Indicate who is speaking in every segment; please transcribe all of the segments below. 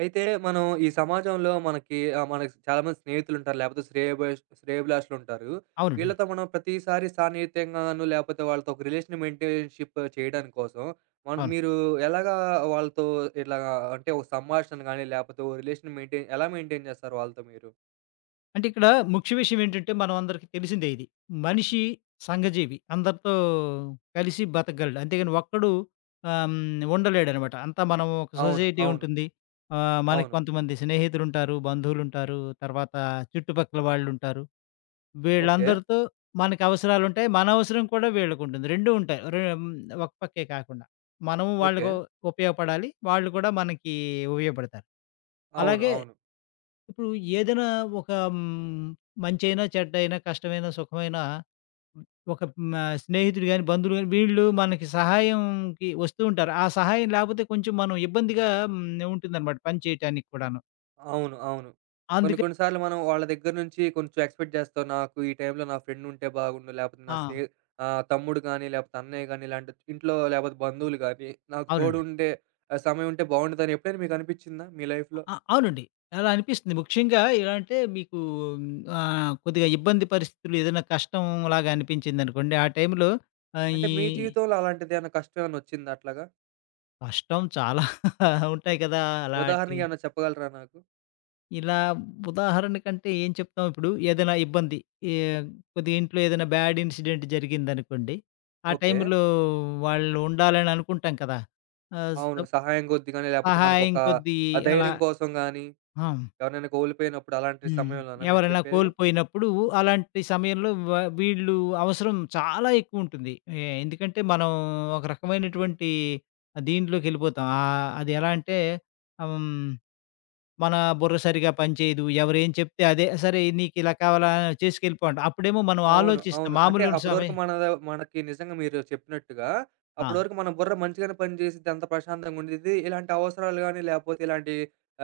Speaker 1: అయితే మనం ఈ సమాజంలో మనకి మనకి చాలామంది స్నేహితులుంటారు. లేపోతే శ్రేయోభిలాషులుంటారు.
Speaker 2: అవునండి.
Speaker 1: వీళ్ళతో మనం ప్రతిసారి సాన్నిహిత్యంగాను లేపోతే వాళ్ళతో ఒక రిలేషన్ మెయింటైన్‌షిప్ చేయడం కోసం మనం
Speaker 2: అవును.
Speaker 1: మీరు ఎలాగా వాళ్ళతో ఇలాగా అంటే ఒక సంభాషణ గాని లేపోతే ఓ రిలేషన్ మెయింటైన్ ఎలా మెయింటైన్ చేస్తారు వాళ్ళతో మీరు?
Speaker 2: అంటే ఇక్కడ ముఖ్య విషయం ఏంటంటే, మనం అందరికి తెలిసిందే ఇది. మనిషి సంఘజీవి. అందరితో కలిసి బతకగలడు. అంతేగాని ఒక్కడు ఉండలేడనమాట. అంతా మనం ఒక
Speaker 1: అవును,
Speaker 2: సొసైటీ
Speaker 1: అవును.
Speaker 2: ఉంటుంది. మనకి
Speaker 1: అవును.
Speaker 2: కొంతమంది స్నేహితులుంటారు, బంధువులుంటారు, తర్వాత చుట్టుపక్కల వాళ్ళుంటారు.
Speaker 1: ఓకే.
Speaker 2: వీళ్ళందరితో మనకు అవసరాలుంటాయి. మన అవసరం కూడా వీళ్ళకుంటుంది. 2 ఉంటాయి. ఒక పక్కే కాకుండా. మనము
Speaker 1: ఓకే.
Speaker 2: వాళ్ళకు ఉపయోగపడాలి. వాళ్ళు కూడా మనకి ఉపయోగపడతారు.
Speaker 1: అవును.
Speaker 2: అలాగే
Speaker 1: అవును.
Speaker 2: ఇప్పుడు ఏదైనా ఒక మంచైనా, చెడ్డైనా, కష్టమైనా, సుఖమైనా ఒక స్నేహితుడు గాని, బంధువులు గాని వీళ్ళు మనకి సహాయంకి వస్తూ ఉంటారు. ఆ సహాయం లేకపోతే కొంచెం మనం ఇబ్బందిగా హ్మ్, ఉంటుందనమాట పని చేయటానికి కూడాను.
Speaker 1: అవును. అవును. కొన్ని
Speaker 2: అందుకే
Speaker 1: కొన్ని సార్లు మనం వాళ్ళ దగ్గర నుంచి కొంచెం ఎక్స్‌పెక్ట్ చేస్తాం. నాకు ఈ టైంలో నా ఫ్రెండ్ ఉంటే బాగుండు. లేపోతే నా
Speaker 2: ఆ!
Speaker 1: తమ్ముడు గానీ, లేపోతే అన్నయ్య గానీ, ఇలాంటి ఇంట్లో లేపోతే బంధువులు గానీ, నాకు
Speaker 2: అవునండి.
Speaker 1: తోడుండే సమయం ఉంటే బాగుండేదని ఎప్పుడైనా మీకనిపిచ్చిందా మీ లైఫ్‌లో?
Speaker 2: అ! అవునండి. అలా అనిపిస్తుంది. ముఖ్యంగా ఎలా అంటే మీకు కొద్దిగా ఇబ్బంది పరిస్థితులు ఏదైనా కష్టంలాగా అనిపించిందనుకోండి, ఆ టైంలో ఆహ్,
Speaker 1: అంటే
Speaker 2: ఈ
Speaker 1: మీ జీవితంలో అలాంటిదేమన్నా కష్టం ఏమన్నా వచ్చిందా అట్లాగా?
Speaker 2: కష్టం చాలా ఉంటాయి కదా! అలాంటి
Speaker 1: ఉదాహరణకి ఏమన్నా చెప్పగలరా నాకు?
Speaker 2: ఇలా ఉదాహరణకంటే ఏం చెప్తాం ఇప్పుడు ఏదైనా ఇబ్బంది ఏ కొద్దిగా ఇంట్లో ఏదైనా బ్యాడ్ ఇన్సిడెంట్ జరిగిందనుకోండి. ఆ
Speaker 1: ఓకే.
Speaker 2: టైంలో వాళ్ళు ఉండాలని అనుకుంటాం కదా! ఆహ్,
Speaker 1: అవును.
Speaker 2: స
Speaker 1: సహాయం కొద్ది గానీ, లేపోతే మనకొక
Speaker 2: సహాయం కొద్దీ
Speaker 1: ఆ
Speaker 2: అలా
Speaker 1: ధైర్యం కోసం గానీ,
Speaker 2: ఆ!
Speaker 1: ఎవరినైనా కోల్పోయినప్పుడు అలాంటి
Speaker 2: హ్మ్.
Speaker 1: సమయంలోనా మీరు
Speaker 2: ఎవరైనా
Speaker 1: చెప్పేది?
Speaker 2: కోల్పోయినప్పుడు అలాంటి సమయంలో వీళ్ళు అవసరం చాలా ఎక్కువుంటుంది. ఎందుకంటే మనం ఒక రకమైనటువంటి దీంట్లోకెళ్ళిపోతాం. అది ఎలా అంటే హ్మ్. మన బుర్ర సరిగా పనిచేయదు. ఎవరేం చెప్తే అదే సరే నీకిలా కావాలా చేసుకెళ్ళిపో అంటాం. అప్పుడేమో మనం
Speaker 1: అవును,
Speaker 2: ఆలోచిస్తాం.
Speaker 1: అవును. అంటే
Speaker 2: మామూలు
Speaker 1: అప్పటివరకు
Speaker 2: సమయం
Speaker 1: మనకి నిజంగా మీరు చెప్పినట్టుగా,
Speaker 2: ఆ!
Speaker 1: అప్పటివరకు మన బుర్ర మంచిగానే పనిచేసిద్ది. అంత ప్రశాంతంగా ఉండిద్ది. ఇలాంటి అవసరాలు గాని, లేపోతే ఇలాంటి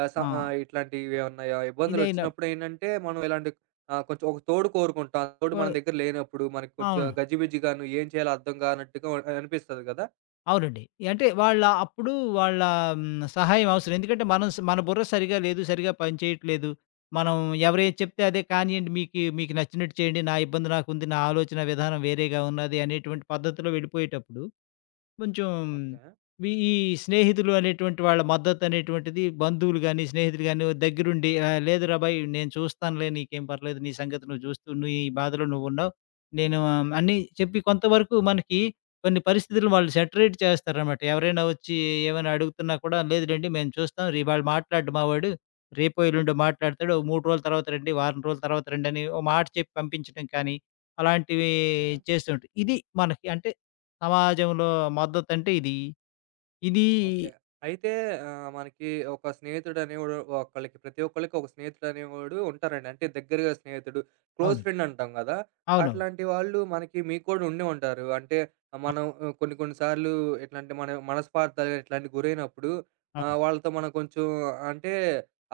Speaker 2: ఆ!
Speaker 1: ఇట్లాంటివేమన్నా
Speaker 2: ఇదైనా
Speaker 1: ఇబ్బందులొచ్చినప్పుడు ఏంటంటే, మనం ఇలాంటి కొంచెం ఒక తోడు కోరుకుంటాం. ఆ తోడు
Speaker 2: పో
Speaker 1: మన దగ్గర లేనప్పుడు, మనకి కొంచెం
Speaker 2: అవును.
Speaker 1: గజిబిజిగాను, ఏం చేయాలో అర్థం కానట్టుగా అనిపిస్తది కదా!
Speaker 2: అవునండి. అంటే వాళ్ళ అప్పుడు వాళ్ళ సహాయం అవసరం. ఎందుకంటే మనం స్ మన బుర్ర సరిగా లేదు. సరిగా పనిచేయట్లేదు. మనం ఎవరేం చెప్తే అదే కానియండి మీకు మీకు నచ్చినట్టు చేయండి. నా ఇబ్బంది నాకుంది. నా ఆలోచన విధానం వేరేగా ఉన్నది అనేటువంటి పద్ధతిలో వెళ్ళిపోయేటప్పుడు కొంచెం
Speaker 1: ఓకే.
Speaker 2: ఈ స్నేహితులు అనేటువంటి వాళ్ళ మద్దతనేటువంటిది బంధువులు గానీ, స్నేహితులు గానీ దగ్గరుండి "లేదురా భాయ్ నేను చూస్తానులే నీకేం పర్లేదు. నీ సంగతి నువ్వు చూస్తూ నీ బాధలో నువ్వున్నావు. నేను" అని చెప్పి కొంతవరకు మనకి కొన్ని పరిస్థితులు వాళ్ళు సెటరేట్ చేస్తారనమాట. ఎవరైనా వచ్చి ఏమైనా అడుగుతున్నా కూడా, "లేదు లెండి మేము చూస్తాం. ఇవాళ మాట్లాడు మావాడు. రేపో, ఎల్లుండో మాట్లాడతాడు. ఓ 3 రోజుల తర్వాత రండి, వారం రోజుల తర్వాత రండి" అని ఓ మాట చెప్పి పంపించడం కానీ, అలాంటివి
Speaker 1: ఓకే.
Speaker 2: చేస్తూ ఉంటాయి. ఇది మనకి అంటే సమాజంలో మద్దతంటే ఇది. ఇదీ
Speaker 1: ఓకే. అయితే మనకి ఒక స్నేహితుడనేవాడు ఒకళ్ళకి ప్రతి ఒక్కళ్ళకి ఒక స్నేహితుడనేవాడు ఉంటారండి. అంటే దగ్గరగా స్నేహితుడు, క్లోజ్
Speaker 2: అవును.
Speaker 1: ఫ్రెండ్ అంటాం గదా!
Speaker 2: అవునవును.
Speaker 1: అట్లాంటి వాళ్ళు మీకు కూడా ఉండే ఉంటారు. అంటే
Speaker 2: అవ్
Speaker 1: మనం కొన్ని కొన్ని సార్లు ఎట్లాంటి మన మనస్పార్థాలు ఇట్లాంటివి గురైనప్పుడు
Speaker 2: అవును.
Speaker 1: వాళ్ళతో మనం కొంచెం అంటే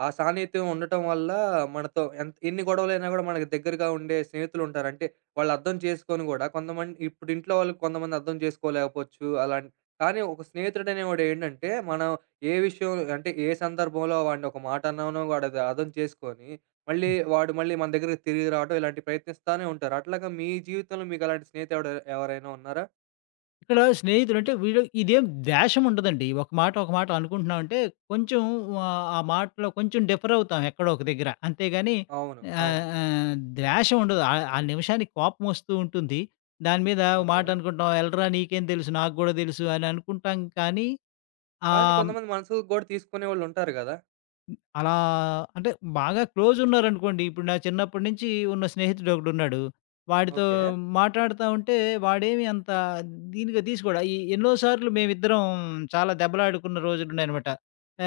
Speaker 1: ఆ సాన్నిహిత్యం ఉండటం వల్ల మనతో ఎన్ని గొడవలైనా గూడా మనకి దగ్గరగా ఉండే స్నేహితులుంటారు. అంటే వాళ్ళు అర్థం చేసుకొని గూడా కొంతమంది ఇప్పుడు ఇంట్లో వాళ్ళు కొంతమంది అర్థం చేసుకోలేకపోవచ్చు. అలాంటి కానీ ఒక స్నేహితుడనేవాడేంటంటే, మనం ఏ విషయం అంటే, ఏ సందర్భంలో వాడిని ఒక మాట అన్నామనో వాడది అర్థం చేసుకొని,
Speaker 2: హ్మ్.
Speaker 1: మళ్ళీ మన దగ్గరకి తిరిగి రావడం ఇలాంటివి ప్రయత్నిస్తానే ఉంటారు. అట్లాగా మీ జీవితంలో మీకలాంటి స్నేహితుడు ఎవరైనా ఉన్నారా?
Speaker 2: ఇక్కడ స్నేహితులంటే వీళ్ళు ఇదేం ద్వేషముండదండి. ఒక మాట, ఒక మాట అనుకుంటున్నామంటే కొంచెం ఆ మాటలో కొంచెం డిఫర్ అవుతాం ఎక్కడో ఒక దగ్గర. అంతేగాని
Speaker 1: అవును,
Speaker 2: ఆహ్,
Speaker 1: అవును.
Speaker 2: ఆహ్, ద్వేషం ఉండదు. ఆ ఆ నిమిషానికి కోపమొస్తూ ఉంటుంది. దాని మీద ఓ
Speaker 1: ఓకే.
Speaker 2: మాటనుకుంటాం. "ఎళ్ళరా నీకేం తెలుసు నాకు గూడా తెలుసు" అని అనుకుంటాం కానీ
Speaker 1: కానీ
Speaker 2: ఆహ్
Speaker 1: కొంతమంది మనసుకు గూడా తీసుకునేవాళ్ళుంటారు గదా!
Speaker 2: హ్మ్. అలా అంటే బాగా క్లోజ్ ఉన్నారనుకోండి. ఇప్పుడు నా చిన్నప్పటి నుంచి ఉన్న స్నేహితుడొకడున్నాడు. వాడితో
Speaker 1: ఓకే.
Speaker 2: మాట్లాడుతా ఉంటే వాడేమి అంత దీనిగా తీసుకోడు. ఈ ఎన్నో సార్లు మేమిద్దరం చాలా దెబ్బలాడుకున్న రోజులున్నాయనమాట.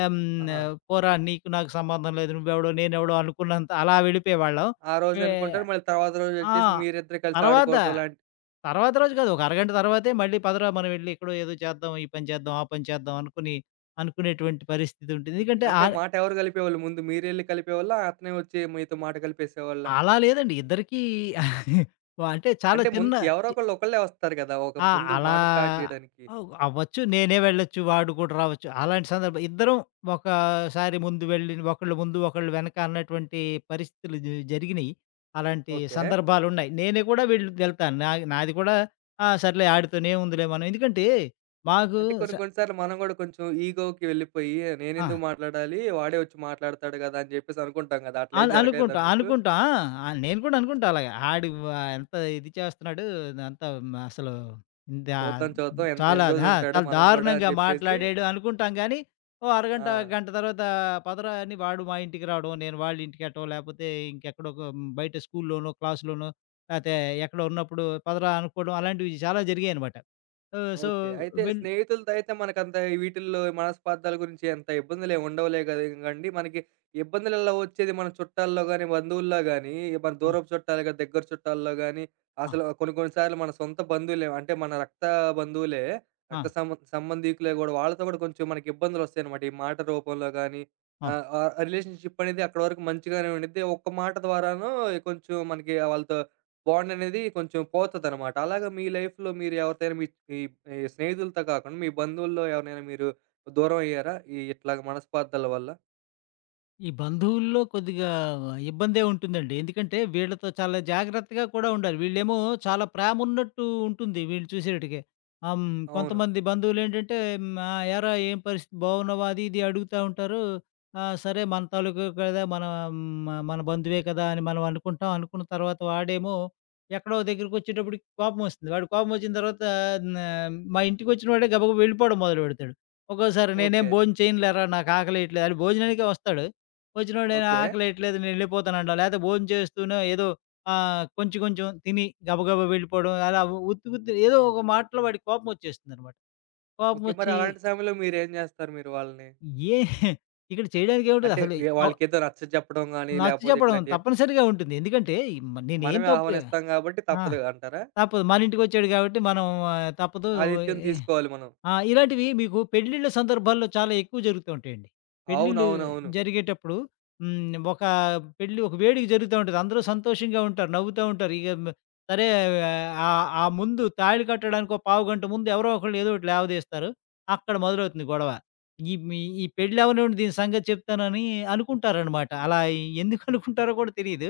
Speaker 2: ఆహ్, హ్మ్.
Speaker 1: ఆహా!
Speaker 2: పోరా నీకు నాకు సంబంధం లేదు. నువ్వెవడో నేనెవడో అనుకున్నంత అలా వెళ్ళిపోయేవాళ్ళం.
Speaker 1: ఆ
Speaker 2: ఏ
Speaker 1: రోజనుకుంటారు. మళ్ళీ తర్వాత
Speaker 2: ఆ!
Speaker 1: రోజొచ్చేసి మీరిద్దరు కలిసి
Speaker 2: తర్వాత,
Speaker 1: ఆడుకోవటం లాంటి
Speaker 2: తర్వాత రోజు కాదు. ఒక అరగంట తర్వాతే మళ్ళీ పదరా మనం వెళ్లి ఎక్కడో ఏదో చేద్దాం. ఈ పని చేద్దాం, ఆ పని చేద్దాం అనుకుని అనుకునేటువంటి పరిస్థితి ఉంటుంది.
Speaker 1: ఓకే.
Speaker 2: ఎందుకంటే ఆ
Speaker 1: అంటే మాట ఎవరు కలిపేవాళ్ళు ముందు? మీరెళ్లి కలిపేవాళ్ళా? అతనే వచ్చి మీతో మాట కలిపేసేవాళ్ళా?
Speaker 2: అలా లేదండి. ఇద్దరికీ వ అంటే చాలా
Speaker 1: అంటే ముందు
Speaker 2: చిన్న
Speaker 1: ఎవరో
Speaker 2: చి
Speaker 1: ఒకళ్ళు ఒకళ్ళే వస్తారు గదా! ఒక
Speaker 2: ఆ!
Speaker 1: ముందు
Speaker 2: అలా
Speaker 1: మాట స్టార్ట్ జేయడానికి.
Speaker 2: అవ్వచ్చు. నేనే వెళ్ళొచ్చు, వాడు కూడా రావచ్చు. అలాంటి సందర్భం ఇద్దరం ఒకసారి ముందు వెళ్ళి, ఒకళ్ళు ముందు, ఒకళ్ళు వెనక అన్నటువంటి పరిస్థితులు జరిగినియి. అలాంటి
Speaker 1: ఓకే.
Speaker 2: సందర్భాలున్నాయి. నేనే కూడా వెళ్తాను. నాది కూడా ఆ! సర్లే ఆడితోనే ఏముందిలే మనం ఎందుకంటే మాకు
Speaker 1: అంటే కొన్ని
Speaker 2: స
Speaker 1: కొన్ని సార్లు మనం గూడా కొంచెం ఈగోకి వెళ్ళిపోయి
Speaker 2: ఆ!
Speaker 1: నేనెందుకు మాట్లాడాలి? వాడే వచ్చి మాట్లాడతాడు గదా! అని జెప్పేసి అనుకుంటాం గదా! అట్లేం జరగలేదా
Speaker 2: అనుకుంటా.
Speaker 1: మీకు?
Speaker 2: అనుకుంటా. ఆ! ఆ, నేను కూడా అనుకుంటా అలాగ. ఆడు వ ఎంత ఇది చేస్తున్నాడు. అంతా మ అసలు దా
Speaker 1: చూద్దాం చూద్దాం
Speaker 2: చాలా
Speaker 1: ఎన్ని
Speaker 2: ఆ!
Speaker 1: రోజులుంటాడో
Speaker 2: చాలా
Speaker 1: మనం గూడా అని
Speaker 2: దారుణంగా
Speaker 1: జెప్పేసి.
Speaker 2: మాట్లాడాడు అనుకుంటాం గానీ, ఓ అరగంట,
Speaker 1: ఆ!
Speaker 2: గంట తర్వాత పదరా అని వాడు మా ఇంటికి రావడం, నేను వాళ్ళ ఇంటికెళ్ళటం, లేపోతే ఇంకెక్కడో ఒక బయట స్కూల్లోనో, క్లాస్‌లోనో లేతే ఎక్కడో ఉన్నప్పుడు పదరా అనుకోవడం అలాంటివి చాలా జరిగాయనమాట. ఆహ్, సో
Speaker 1: ఓకే. అయితే
Speaker 2: వెళ్
Speaker 1: స్నేహితులతో అయితే మనకంత ఈ వీటిల్లో మనస్పార్థాల గురించి అంత ఇబ్బందులేమి ఉండవులే గండి. మనకి ఇబ్బందులలా వచ్చేది మన చుట్టాల్లో గానీ, బంధువుల్లో గానీ, మన
Speaker 2: ఆ!
Speaker 1: దూరపు చుట్టాలు గాని, దగ్గర చుట్టాల్లో గానీ,
Speaker 2: ఆ!
Speaker 1: అసలు కొన్ని కొన్ని సార్లు మన సొంత బంధువులే అంటే మన రక్త బంధువులే,
Speaker 2: ఆ!
Speaker 1: రక్త సంబంధీకులే గూడా వాళ్ళతో గూడా కొంచెం మనకి ఇబ్బందులొస్తాయనమాట. ఈ మాట రూపంలో గానీ,
Speaker 2: అవును.
Speaker 1: ఆహ్, ఆ రిలేషన్‌షిప్ అనేది అక్కడి వరకు మంచిగానే ఉండిద్ది. ఒక్క మాట ద్వారానో కొంచెం మనకి వాళ్ళతో బాండ్ అనేది కొంచెం పోతదనమాట. అలాగా మీ లైఫ్‌లో మీరు ఎవరితోనైనా మీ ఈ ఈ స్నేహితులతో కాకుండా మీ బంధువుల్లో ఎవరినైనా మీరు దూరం అయ్యారా? ఈ ఇట్లాగ మనస్పార్థాల వల్ల?
Speaker 2: ఈ బంధువుల్లో కొద్దిగా ఇబ్బందే ఉంటుందండి. ఎందుకంటే వీళ్ళతో చాలా జాగ్రత్తగా కూడా ఉండాలి. వీళ్ళేమో చాలా ప్రేమ ఉన్నట్టు ఉంటుంది వీళ్ళు చూసేటికి. ఆహ్, హ్మ్.
Speaker 1: అవును.
Speaker 2: కొంతమంది బంధువులేంటంటే "ఏరా ఏం పరిస్థితి బాగున్నావా?" అది ఇది అడుగుతా ఉంటారు. ఆ! సరే మన తాలూకా కదా! మన మ మన బంధువే కదా! అని మనం అనుకుంటాం. అనుకున్న తర్వాత వాడేమో ఎక్కడో దగ్గరికొచ్చేటప్పటికి కోపమొస్తుంది. వాడు కోపమొచ్చిన తర్వాత న మా ఇంటికొచ్చిన వాడే గబగబా వెళ్ళిపోవడం మొదలుపెడతాడు. ఒక్కోసారి నేనేం
Speaker 1: ఓకే.
Speaker 2: భోజనం చేయనులేరా నాకు ఆకలేయట్లేదు అని భోజనానికే వస్తాడు. వచ్చినోడైనా
Speaker 1: ఓకే.
Speaker 2: ఆకలేయట్లేదు నేనెళ్ళిపోతానంటాం. లేతే భోంచేస్తూనో ఏదో కొంచెం కొంచెం తిని గబగబా వెళ్ళిపోవడం. అలా ఉత్తి ఉత్తి ఏదో ఒక మాటలో వాడికి కోపమొచ్చేస్తుందనమాట.
Speaker 1: ఓకే. మరి
Speaker 2: కోపమొచ్చి
Speaker 1: అలాంటి సమయంలో మీరేం జేస్తారు మీరు వాళ్ళని?
Speaker 2: ఏ ఇక్కడ చేయడానికేముంటది
Speaker 1: అంటే
Speaker 2: అసలు ఆహ్,
Speaker 1: వాళ్ళకేదో నచ్చచెప్పడం గాని, లేపోతే
Speaker 2: నచ్చచెప్పడం
Speaker 1: ఇట్లాంటియి
Speaker 2: తప్పనిసరిగా ఉంటుంది. ఎందుకంటే ఈ మ నేనేం
Speaker 1: మనమే
Speaker 2: తప్పు
Speaker 1: ఆహ్వానిస్తాం గాబట్టి
Speaker 2: ఆ!
Speaker 1: తప్పదు అంటారా?
Speaker 2: తప్పదు. మనింటికొచ్చాడు గాబట్టి మనం తప్పదు.
Speaker 1: ఆతిథ్యం
Speaker 2: ఎ
Speaker 1: తీసుకోవాలి మనం.
Speaker 2: ఆ! ఇలాంటివి మీకు పెళ్ళిళ్ళ సందర్భాల్లో చాలా ఎక్కువ జరుగుతూ ఉంటాయండి. పెళ్ళిళ్ళు
Speaker 1: అవునవునవును.
Speaker 2: జరిగేటప్పుడు హ్మ్. ఒక పెళ్లి ఒక వేడుక జరుగుతా ఉంటది. అందరూ సంతోషంగా ఉంటారు. నవ్వుతా ఉంటారు. ఇక మ సరే ఆ ముందు తాళి కట్టడానికి ఒక పావుగంట ముందు ఎవరో ఒకళ్ళు ఏదో ఒకటి లేవదీస్తారు. అక్కడ మొదలవుతుంది గొడవ. ఈ మీ ఈ పెళ్ళవ్వనివ్వండి దీని సంగతి చెప్తానని అనుకుంటారనమాట. అలా ఎందుకు అనుకుంటారో కూడా తెలీదు.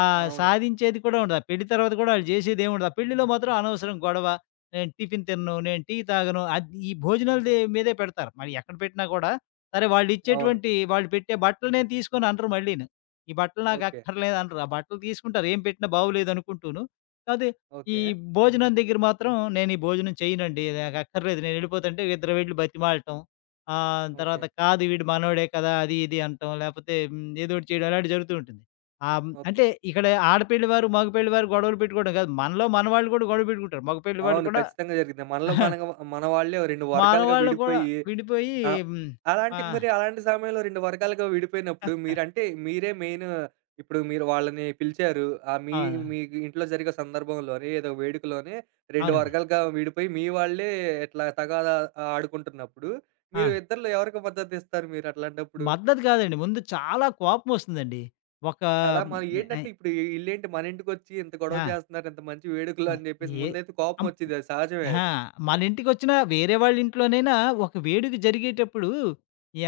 Speaker 2: ఆ
Speaker 1: అవును, అవును.
Speaker 2: సాధించేది కూడా ఉండదు. ఆ పెళ్లి తర్వాత కూడా ఆళ్ళు చేసేదేముండదు. ఆ పెళ్లిలో మాత్రం అనవసరం గొడవ. నేను టిఫిన్ తినను, నేను టీ తాగను. అది ఈ భోజనాలది మీదే పెడతారు. మరి ఎక్కడ పెట్టినా కూడా సరే
Speaker 1: అవును, అవును,
Speaker 2: వాళ్ళిచ్చేటువంటి వాళ్ళు పెట్టే బట్టలు నేను తీసుకోను అనరు మళ్ళీను. ఈ బట్టలు
Speaker 1: ఓకే.
Speaker 2: నాకక్కర్లేదు అనరు. ఆ బట్టలు తీసుకుంటారు ఏం పెట్టినా బాగోలేదనుకుంటూను. కాతే ఈ
Speaker 1: ఓకే.
Speaker 2: భోజనం దగ్గర మాత్రం నేను ఈ భోజనం చేయనండి. నాకక్కర్లేదు నేనెళ్ళిపోతుంటే ఇద్దరు వెళ్లి బతిమాలటం.
Speaker 1: ఓకే.
Speaker 2: తర్వాత కాదు వీడు మనోడే కదా! అది ఇది అనటం. లేపోతే ఏదోకటి చేయడం అలాంటివి జరుగుతూ ఉంటుంది.
Speaker 1: ఓకే.
Speaker 2: అంటే ఇక్కడ ఆడపెళ్లి వారు, మగ పెళ్లి వారు గొడవలు పెట్టుకోవడం కాదు. మనలో మనవాళ్ళు కూడా గొడవ పెట్టుకుంటారు. మగ పెళ్లి వాళ్ళు
Speaker 1: అవును.
Speaker 2: కూడా
Speaker 1: ఖచ్చితంగా జరిగిద్ది. మనలో
Speaker 2: అహా!
Speaker 1: మనగ మన వాళ్ళే 2 వర్గాలుగా
Speaker 2: మనవాళ్ళు కూడా
Speaker 1: విడిపోయి
Speaker 2: విడిపోయి
Speaker 1: ఆహ్,
Speaker 2: హ్మ్. ఆ!
Speaker 1: అలాంటి మరి అలాంటి సమయంలో 2 వర్గాలుగా విడిపోయినప్పుడు మీరంటే మీరే మెయిన్ ఇప్పుడు మీరు వాళ్ళని పిలిచారు. ఆహ్, మీ
Speaker 2: అవును.
Speaker 1: మీ ఇంట్లో జరిగే సందర్భంలోనే ఏదో వేడుకలోనే 2
Speaker 2: అవునండి.
Speaker 1: వర్గాలుగా విడిపోయి మీ వాళ్ళే ఇట్లా తగాదా ఆడుకుంటున్నప్పుడు
Speaker 2: ఆ!
Speaker 1: మీరు ఇద్దరిలో ఎవరికి మద్దతిస్తారు మీరు అట్లాంటప్పుడు?
Speaker 2: మద్దతు కాదండి. ముందు చాలా కోపమొస్తుందండి. ఒక
Speaker 1: కదా! మనం
Speaker 2: హ్మ్.
Speaker 1: ఏంటంటే
Speaker 2: ఆహ్,
Speaker 1: ఇప్పుడు ఈ ఈళ్ళేంటి మన ఇంటికొచ్చి ఇంత గొడవ
Speaker 2: ఆ!
Speaker 1: చేస్తున్నారు. ఇంత మంచి వేడుకలు
Speaker 2: ఆ!
Speaker 1: అని చెప్పేసి
Speaker 2: ఏ
Speaker 1: ముందైతే
Speaker 2: అం
Speaker 1: కోపమొచ్చిద్ది అది సహజమే
Speaker 2: ఆ!
Speaker 1: అది.
Speaker 2: మన ఇంటికొచ్చినా, వేరే వాళ్ళ ఇంట్లోనైనా ఒక వేడుక జరిగేటప్పుడు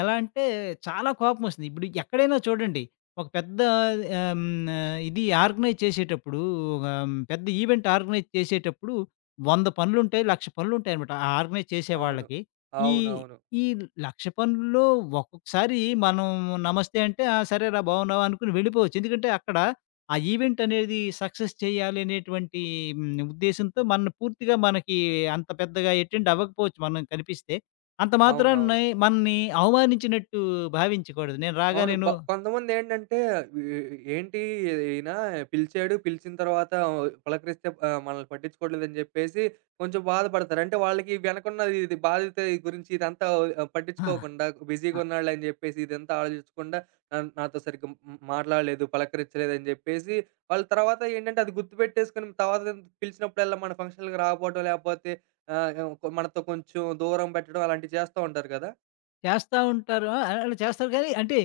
Speaker 2: ఎలా అంటే చాలా కోపమొస్తుంది. ఇప్పుడు ఎక్కడైనా చూడండి ఒక పెద్ద ఇది ఆర్గనైజ్ చేసేటప్పుడు ఒక పెద్ద ఈవెంట్ ఆర్గనైజ్ చేసేటప్పుడు 100 పనులుంటాయి, 1,00,000 పనులుంటాయనమాట. ఆ ఆర్గనైజ్ చేసే
Speaker 1: అవును.
Speaker 2: వాళ్ళకి. ఈ
Speaker 1: అవునవును.
Speaker 2: ఈ 1,00,000 పనుల్లో ఒక్కొక్కసారి మనం నమస్తే అంటే, "ఆ! సరేరా బాగున్నావా" అనుకుని వెళ్ళిపోవచ్చు. ఎందుకంటే అక్కడ ఆ ఈవెంట్ అనేది సక్సెస్ చేయాలి అనేటువంటి ఉద్దేశంతో మనం పూర్తిగా మనకి అంత పెద్దగా అటెండ్ అవ్వకపోవచ్చు మనం కనిపిస్తే. అంత
Speaker 1: అవునవును.
Speaker 2: మాత్రాన్ని మనని అవమానించినట్టు భావించకూడదు. నేను రాగా
Speaker 1: అవును.
Speaker 2: నేను
Speaker 1: కొంతమందేంటంటే వీ ఏంటి ఈయన పిలిచాడు, పిలిచిన తర్వాత పలకరిస్తే మనల్ని పట్టించుకోవట్లేదని జెప్పేసి కొంచెం బాధపడతారు. అంటే వాళ్ళకి వెనకున్నది ఇది బాధ్యత ఈ గురించి ఇదంతా
Speaker 2: ఆ!
Speaker 1: పట్టించుకోకుండా
Speaker 2: ఆ!
Speaker 1: బిజీగా ఉన్నాడులెని జెప్పేసి ఇదంతా ఆలోచించకుండా నాతో సరిగ్గా మాట్లాడలేదు, పలకరించలేదని జెప్పేసి వాళ్ళు తర్వాత ఏంటంటే అది గుర్తుపెట్టేసుకొని తర్వాత పిలిచినప్పుడల్లా మన ఫంక్షన్‌లకి రాకపోవడం లేకపోతే ఆహ్, మనతో కొంచెం దూరం పెట్టడం అలాంటివి చేస్తా ఉంటారు గదా!
Speaker 2: చేస్తా ఉంటారు. ఆ! అలా చేస్తారు కానీ అంటే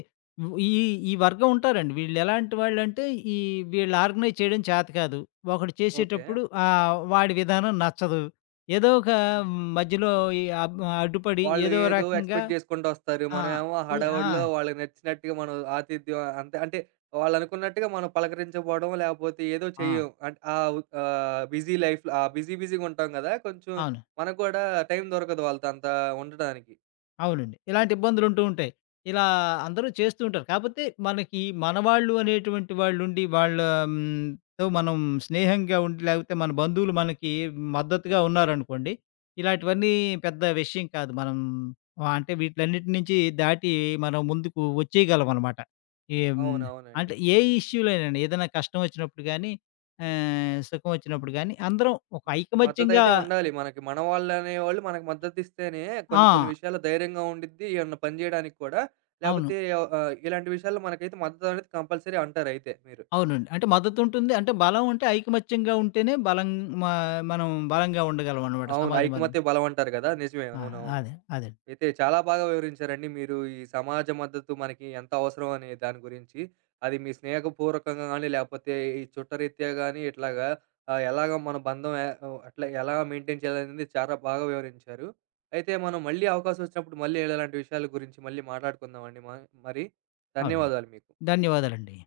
Speaker 2: వ్ ఈ ఈ వర్గం ఉంటారండి. వీళ్ళెలాంటి వాళ్ళంటే ఈ వీళ్ళు ఆర్గనైజ్ చేయడం చేత కాదు. ఒకడు
Speaker 1: ఓకే.
Speaker 2: చేసేటప్పుడు వాడి విధానం నచ్చదు. ఏదో ఒక
Speaker 1: హ్మ్.
Speaker 2: మధ్యలో ఈ అబ్ అడ్డుపడి
Speaker 1: వాళ్ళు
Speaker 2: ఏదో
Speaker 1: ఏదో
Speaker 2: రకంగా
Speaker 1: ఎక్స్‌పెక్ట్ జేసుకుంటొస్తారు.
Speaker 2: ఆ!
Speaker 1: మనమేమో
Speaker 2: ఈ ఆ!
Speaker 1: హడావుడిలో వాళ్ళకి నచ్చినట్టుగా మనం ఆతిథ్యం అంతే అంటే వాళ్ళనుకున్నట్టుగా మనం పలకరించపోవడం, లేపోతే ఏదో
Speaker 2: ఆ!
Speaker 1: చెయ్యం. అంటే బిజీ లైఫ్‌లో ఆ బిజీ బిజీగుంటాం గదా! కొంచెం
Speaker 2: అవును.
Speaker 1: మనకు గూడా టైం దొరకదు వాళ్ళతో అంత ఉండడానికి.
Speaker 2: అవునండి. ఇలాంటి ఇబ్బందులుంటూ ఉంటాయి. ఇలా అందరూ చేస్తూ ఉంటారు. కాపోతే మనకి మనవాళ్ళు అనేటువంటి వాళ్ళుండి వాళ్ళ హ్మ్, తో మనం స్నేహంగా ఉండి లేకపోతే మన బంధువులు మనకి మద్దతుగా ఉన్నారనుకోండి. ఇలాంటివన్నీ పెద్ద విషయం కాదు. మనం అంటే వీటిలన్నిటి నుంచి దాటి మనం ముందుకు వచ్చేయగలమనమాట. ఏం
Speaker 1: అవునవునండి.
Speaker 2: అంటే ఏ ఇష్యూ‌లోనండి ఏదైనా కష్టం వచ్చినప్పుడు గానీ సుఖం వచ్చినప్పుడు గానీ అందరం ఒక ఐకమత్యంగా
Speaker 1: మద్దతయితే ఉండాలి. మనకి మన వాళ్ళనేవాళ్ళు మనకు మద్దతిస్తేనే కొన్ని కొన్ని
Speaker 2: ఆ!
Speaker 1: విషయాల్లో ధైర్యంగా ఉండిద్ది. ఏమన్నా పని జేయడానికి కూడా.
Speaker 2: అవును.
Speaker 1: లేపోతే ఆహ్, ఆహ్, ఇలాంటి విషయాల్లో మనకైతే మద్దతనేది కంపల్సరీ అంటారయితే మీరు.
Speaker 2: అవునండి. అంటే మద్దతుంటుంది. అంటే బలం ఉంటే ఐకమత్యంగా ఉంటేనే బలం మ మనం బలంగా ఉండగలం అనమాట
Speaker 1: అవును.
Speaker 2: సమాజం మధ్య.
Speaker 1: ఐకమత్య బలమంటారు గదా! నిజమే.
Speaker 2: ఆ!
Speaker 1: అవునవును.
Speaker 2: అదే. అదే.
Speaker 1: అయితే చాలా బాగా వివరించారండి మీరు ఈ సమాజ మద్దతు మనకి ఎంత అవసరం అనే దాని గురించి. అది మీ స్నేహపూర్వకంగా గానీ, లేపోతే ఈ చుట్టరీత్యా గానీ ఇట్లాగా ఎలాగా మన బంధం అట్లా ఎలా మెయింటైన్ చేయాలనేది చాలా బాగా వివరించారు. అయితే మనం మళ్ళీ అవకాశం వచ్చినప్పుడు మళ్ళీ ఇలాంటి విషయాల గురించి మళ్ళీ మాట్లాడుకుందామండి మరి.
Speaker 2: అవునండి.
Speaker 1: ధన్యవాదాలు మీకు.
Speaker 2: ధన్యవాదాలండి.